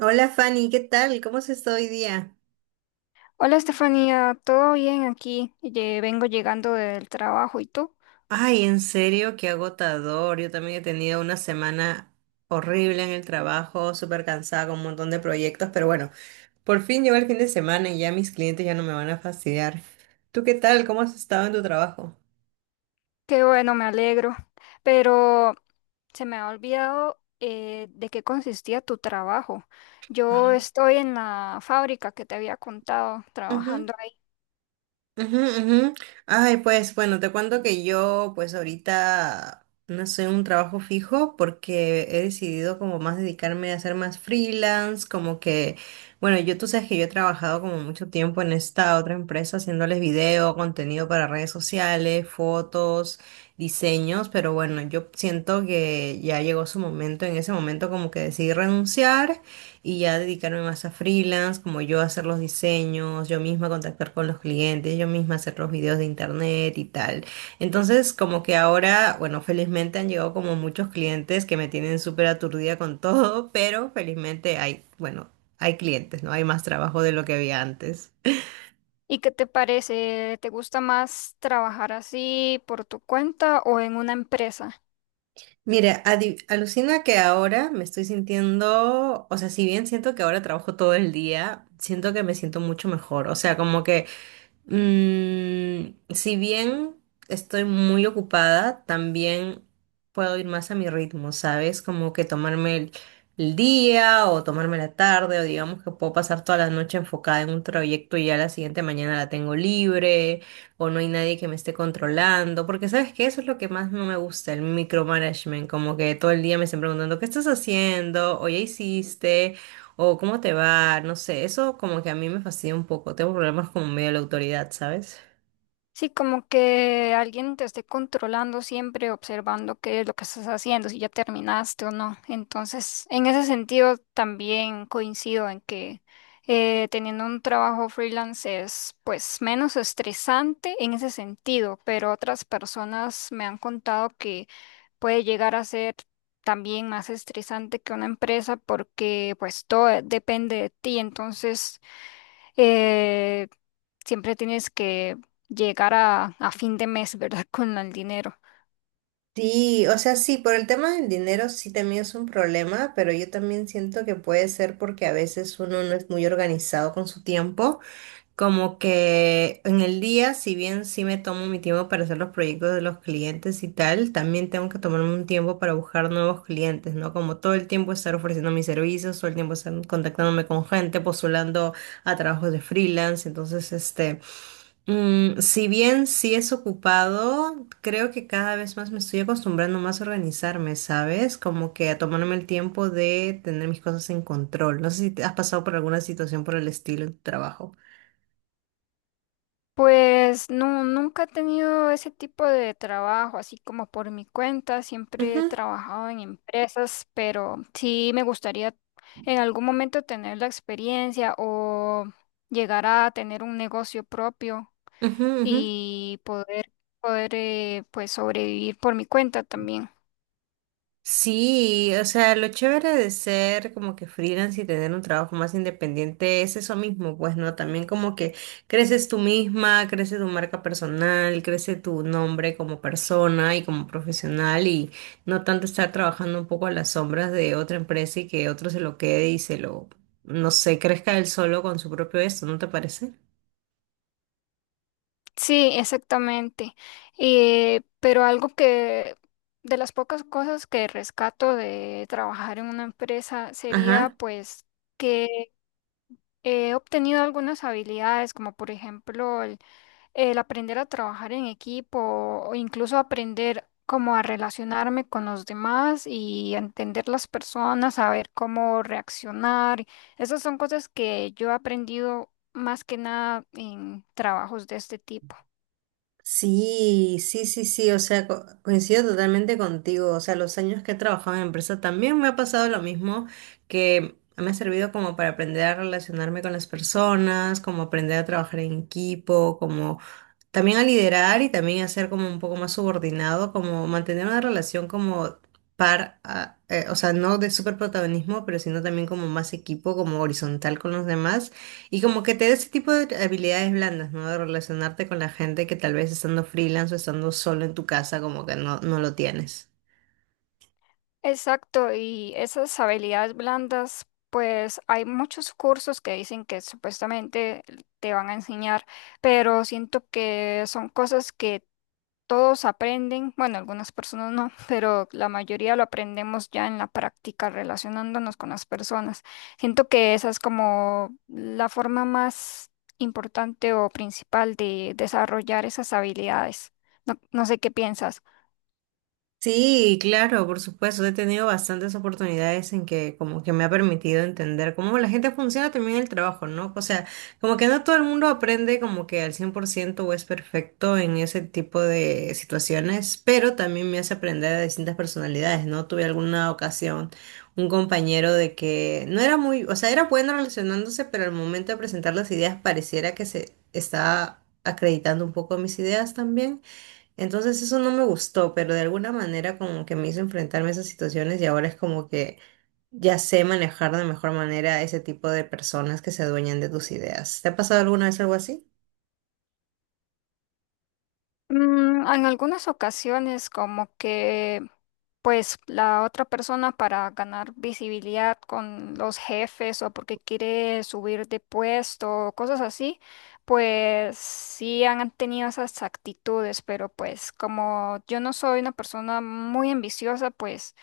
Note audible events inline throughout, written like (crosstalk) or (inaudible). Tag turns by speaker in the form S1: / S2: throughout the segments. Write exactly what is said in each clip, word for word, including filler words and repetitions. S1: Hola Fanny, ¿qué tal? ¿Cómo se está hoy día?
S2: Hola Estefanía, ¿todo bien aquí? Ye- vengo llegando del trabajo, ¿y tú?
S1: Ay, en serio, qué agotador. Yo también he tenido una semana horrible en el trabajo, súper cansada con un montón de proyectos, pero bueno, por fin llegó el fin de semana y ya mis clientes ya no me van a fastidiar. ¿Tú qué tal? ¿Cómo has estado en tu trabajo?
S2: Qué bueno, me alegro. Pero se me ha olvidado eh, de qué consistía tu trabajo. Yo estoy en la fábrica que te había contado, trabajando ahí.
S1: Ujú, ujú. Ay, pues bueno, te cuento que yo pues ahorita no sé, un trabajo fijo porque he decidido como más dedicarme a hacer más freelance, como que, bueno, yo tú sabes que yo he trabajado como mucho tiempo en esta otra empresa haciéndoles video, contenido para redes sociales, fotos, diseños, pero bueno, yo siento que ya llegó su momento, en ese momento como que decidí renunciar y ya dedicarme más a freelance, como yo hacer los diseños, yo misma contactar con los clientes, yo misma hacer los videos de internet y tal. Entonces, como que ahora, bueno, felizmente han llegado como muchos clientes que me tienen súper aturdida con todo, (laughs) pero felizmente hay, bueno, hay clientes, ¿no? Hay más trabajo de lo que había antes.
S2: ¿Y qué te parece? ¿Te gusta más trabajar así por tu cuenta o en una empresa?
S1: Mira, adi- alucina que ahora me estoy sintiendo, o sea, si bien siento que ahora trabajo todo el día, siento que me siento mucho mejor, o sea, como que Mm, si bien estoy muy ocupada, también puedo ir más a mi ritmo, ¿sabes? Como que tomarme el, el día o tomarme la tarde o digamos que puedo pasar toda la noche enfocada en un proyecto y ya la siguiente mañana la tengo libre o no hay nadie que me esté controlando, porque ¿sabes qué? Eso es lo que más no me gusta, el micromanagement, como que todo el día me estén preguntando, ¿qué estás haciendo? ¿O ya hiciste? O cómo te va, no sé, eso como que a mí me fastidia un poco, tengo problemas con medio de la autoridad, ¿sabes?
S2: Sí, como que alguien te esté controlando siempre, observando qué es lo que estás haciendo, si ya terminaste o no. Entonces, en ese sentido, también coincido en que eh, teniendo un trabajo freelance es pues menos estresante en ese sentido, pero otras personas me han contado que puede llegar a ser también más estresante que una empresa porque pues todo depende de ti. Entonces eh, siempre tienes que llegar a, a fin de mes, ¿verdad? (laughs) Con el dinero.
S1: Sí, o sea, sí, por el tema del dinero sí también es un problema, pero yo también siento que puede ser porque a veces uno no es muy organizado con su tiempo. Como que en el día, si bien sí me tomo mi tiempo para hacer los proyectos de los clientes y tal, también tengo que tomarme un tiempo para buscar nuevos clientes, ¿no? Como todo el tiempo estar ofreciendo mis servicios, todo el tiempo estar contactándome con gente, postulando a trabajos de freelance. Entonces, este, mm, si bien sí es ocupado, creo que cada vez más me estoy acostumbrando más a organizarme, ¿sabes? Como que a tomarme el tiempo de tener mis cosas en control. No sé si te has pasado por alguna situación por el estilo en tu trabajo.
S2: Pues no, nunca he tenido ese tipo de trabajo, así como por mi cuenta, siempre he trabajado en empresas, pero sí me gustaría en algún momento tener la experiencia o llegar a tener un negocio propio
S1: Ujú, ujú.
S2: y poder, poder eh, pues sobrevivir por mi cuenta también.
S1: Sí, o sea, lo chévere de ser como que freelance y tener un trabajo más independiente es eso mismo, pues, ¿no? También como que creces tú misma, crece tu marca personal, crece tu nombre como persona y como profesional y no tanto estar trabajando un poco a las sombras de otra empresa y que otro se lo quede y se lo, no sé, crezca él solo con su propio esto, ¿no te parece?
S2: Sí, exactamente. Eh, pero algo que de las pocas cosas que rescato de trabajar en una empresa sería
S1: Ajá.
S2: pues que he obtenido algunas habilidades, como por ejemplo el, el aprender a trabajar en equipo o incluso aprender cómo a relacionarme con los demás y entender las personas, saber cómo reaccionar. Esas son cosas que yo he aprendido más que nada en trabajos de este tipo.
S1: Sí, sí, sí, sí, o sea, co- coincido totalmente contigo, o sea, los años que he trabajado en empresa también me ha pasado lo mismo, que me ha servido como para aprender a relacionarme con las personas, como aprender a trabajar en equipo, como también a liderar y también a ser como un poco más subordinado, como mantener una relación como par, a- eh, o sea, no de súper protagonismo, pero sino también como más equipo, como horizontal con los demás y como que te dé ese tipo de habilidades blandas, ¿no? De relacionarte con la gente que tal vez estando freelance o estando solo en tu casa, como que no, no lo tienes.
S2: Exacto, y esas habilidades blandas, pues hay muchos cursos que dicen que supuestamente te van a enseñar, pero siento que son cosas que todos aprenden, bueno, algunas personas no, (laughs) pero la mayoría lo aprendemos ya en la práctica, relacionándonos con las personas. Siento que esa es como la forma más importante o principal de desarrollar esas habilidades. No, no sé qué piensas.
S1: Sí, claro, por supuesto. He tenido bastantes oportunidades en que como que me ha permitido entender cómo la gente funciona también en el trabajo, ¿no? O sea, como que no todo el mundo aprende como que al cien por ciento o es perfecto en ese tipo de situaciones, pero también me hace aprender a distintas personalidades, ¿no? Tuve alguna ocasión un compañero de que no era muy, o sea, era bueno relacionándose, pero al momento de presentar las ideas pareciera que se estaba acreditando un poco mis ideas también. Entonces eso no me gustó, pero de alguna manera como que me hizo enfrentarme a esas situaciones y ahora es como que ya sé manejar de mejor manera a ese tipo de personas que se adueñan de tus ideas. ¿Te ha pasado alguna vez algo así?
S2: Mm, en algunas ocasiones como que pues la otra persona para ganar visibilidad con los jefes o porque quiere subir de puesto o cosas así, pues sí han tenido esas actitudes, pero pues como yo no soy una persona muy ambiciosa, pues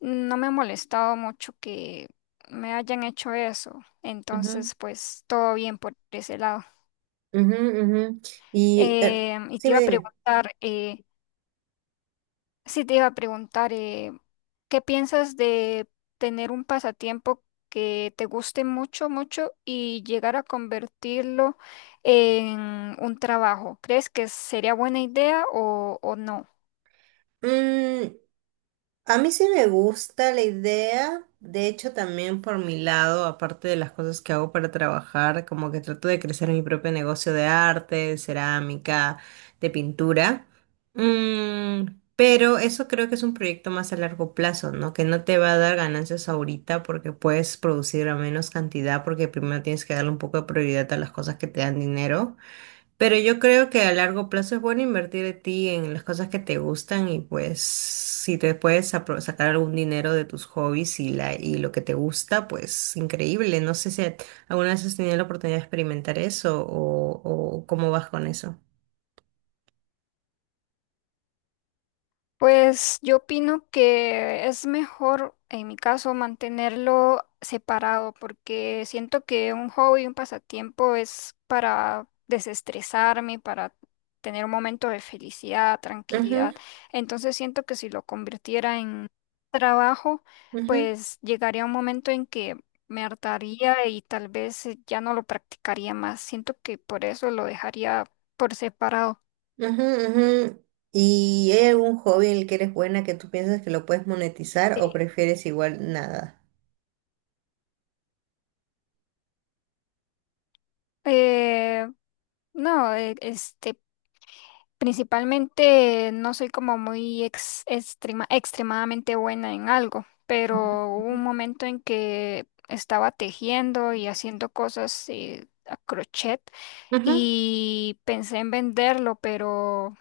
S2: no me ha molestado mucho que me hayan hecho eso.
S1: Ujú,
S2: Entonces pues todo bien por ese lado.
S1: ujú, ujú. Y eh,
S2: Em, y
S1: sí,
S2: te
S1: me
S2: iba a preguntar, eh, sí, te iba a preguntar, eh, ¿qué piensas de tener un pasatiempo que te guste mucho, mucho y llegar a convertirlo en un trabajo? ¿Crees que sería buena idea o, o no?
S1: dime. A mí sí me gusta la idea, de hecho también por mi lado, aparte de las cosas que hago para trabajar, como que trato de crecer mi propio negocio de arte, de cerámica, de pintura. Mm, pero eso creo que es un proyecto más a largo plazo, ¿no? Que no te va a dar ganancias ahorita porque puedes producir a menos cantidad porque primero tienes que darle un poco de prioridad a las cosas que te dan dinero. Pero yo creo que a largo plazo es bueno invertir de ti en las cosas que te gustan y pues si te puedes apro- sacar algún dinero de tus hobbies y, la, y lo que te gusta, pues increíble. No sé si a- alguna vez has tenido la oportunidad de experimentar eso o, o cómo vas con eso.
S2: Pues yo opino que es mejor, en mi caso, mantenerlo separado, porque siento que un hobby, un pasatiempo es para desestresarme, para tener un momento de felicidad,
S1: Ujú,
S2: tranquilidad. Entonces siento que si lo convirtiera en trabajo,
S1: ujú,
S2: pues llegaría un momento en que me hartaría y tal vez eh, ya no lo practicaría más. Siento que por eso lo dejaría por separado.
S1: ujú, ujú. ¿Y hay algún hobby en el que eres buena que tú piensas que lo puedes monetizar o prefieres igual nada?
S2: Eh, No, e- este, principalmente no soy como muy ex- extrema- extremadamente buena en algo, pero hubo un momento en que estaba tejiendo y haciendo cosas eh, a crochet y pensé en venderlo, pero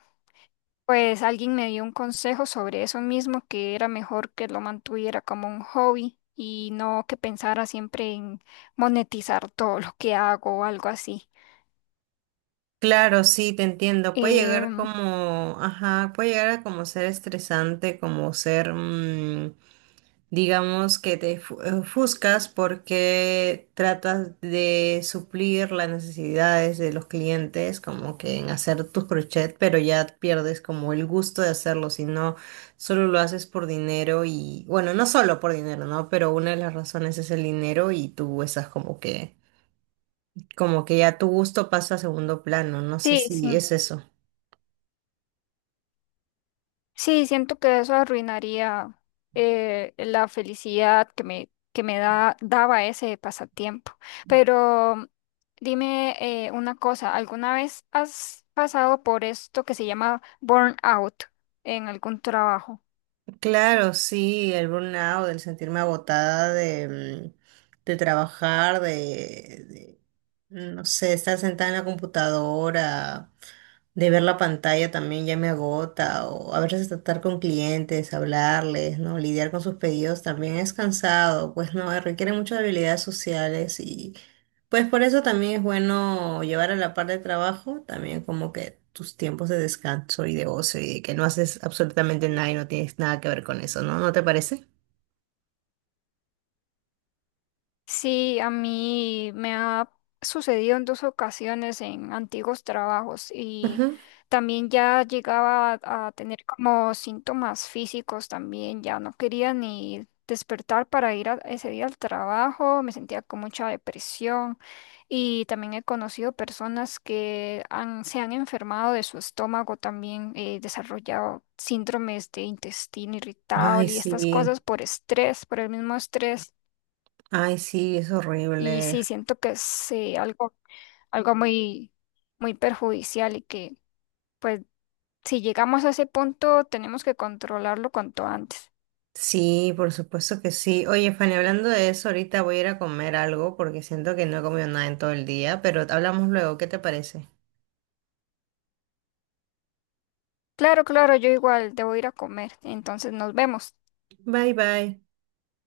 S2: pues alguien me dio un consejo sobre eso mismo, que era mejor que lo mantuviera como un hobby y no que pensara siempre en monetizar todo lo que hago o algo así.
S1: Claro, sí, te entiendo. Puede llegar
S2: Em,
S1: como, ajá, puede llegar a como ser estresante, como ser, mm, digamos, que te fu- eh, ofuscas porque tratas de suplir las necesidades de los clientes, como que en hacer tus crochet, pero ya pierdes como el gusto de hacerlo, si no, solo lo haces por dinero y, bueno, no solo por dinero, ¿no? Pero una de las razones es el dinero y tú estás como que como que ya tu gusto pasa a segundo plano, no sé
S2: sí, sí.
S1: si es eso.
S2: Sí, siento que eso arruinaría eh, la felicidad que me, que me da, daba ese pasatiempo. Pero dime eh, una cosa, ¿alguna vez has pasado por esto que se llama burnout en algún trabajo?
S1: Claro, sí, el burnout, el sentirme agotada de, mm, de trabajar, de, de, no sé, estar sentada en la computadora, de ver la pantalla también ya me agota, o a veces tratar con clientes, hablarles, ¿no? Lidiar con sus pedidos también es cansado, pues no, requiere muchas habilidades sociales pues por eso también es bueno llevar a la par de trabajo, también como que tus tiempos de descanso y de ocio y de que no haces absolutamente nada y no tienes nada que ver con eso, ¿no? ¿No te parece?
S2: Sí, a mí me ha sucedido en dos ocasiones en antiguos trabajos y
S1: Ujú.
S2: también ya llegaba a, a tener como síntomas físicos también, ya no quería ni despertar para ir a- ese día al trabajo, me sentía con mucha depresión y también he conocido personas que han, se han enfermado de su estómago también, eh, desarrollado síndromes de intestino
S1: Ay,
S2: irritable y estas
S1: sí,
S2: cosas por estrés, por el mismo estrés.
S1: ay, sí, es
S2: Y
S1: horrible.
S2: sí, siento que es eh, algo, algo muy, muy perjudicial y que, pues, si llegamos a ese punto, tenemos que controlarlo cuanto antes.
S1: Sí, por supuesto que sí. Oye, Fanny, hablando de eso, ahorita voy a ir a comer algo porque siento que no he comido nada en todo el día, pero hablamos luego, ¿qué te parece?
S2: Claro, claro, yo igual debo ir a comer, entonces nos vemos.
S1: Bye, bye.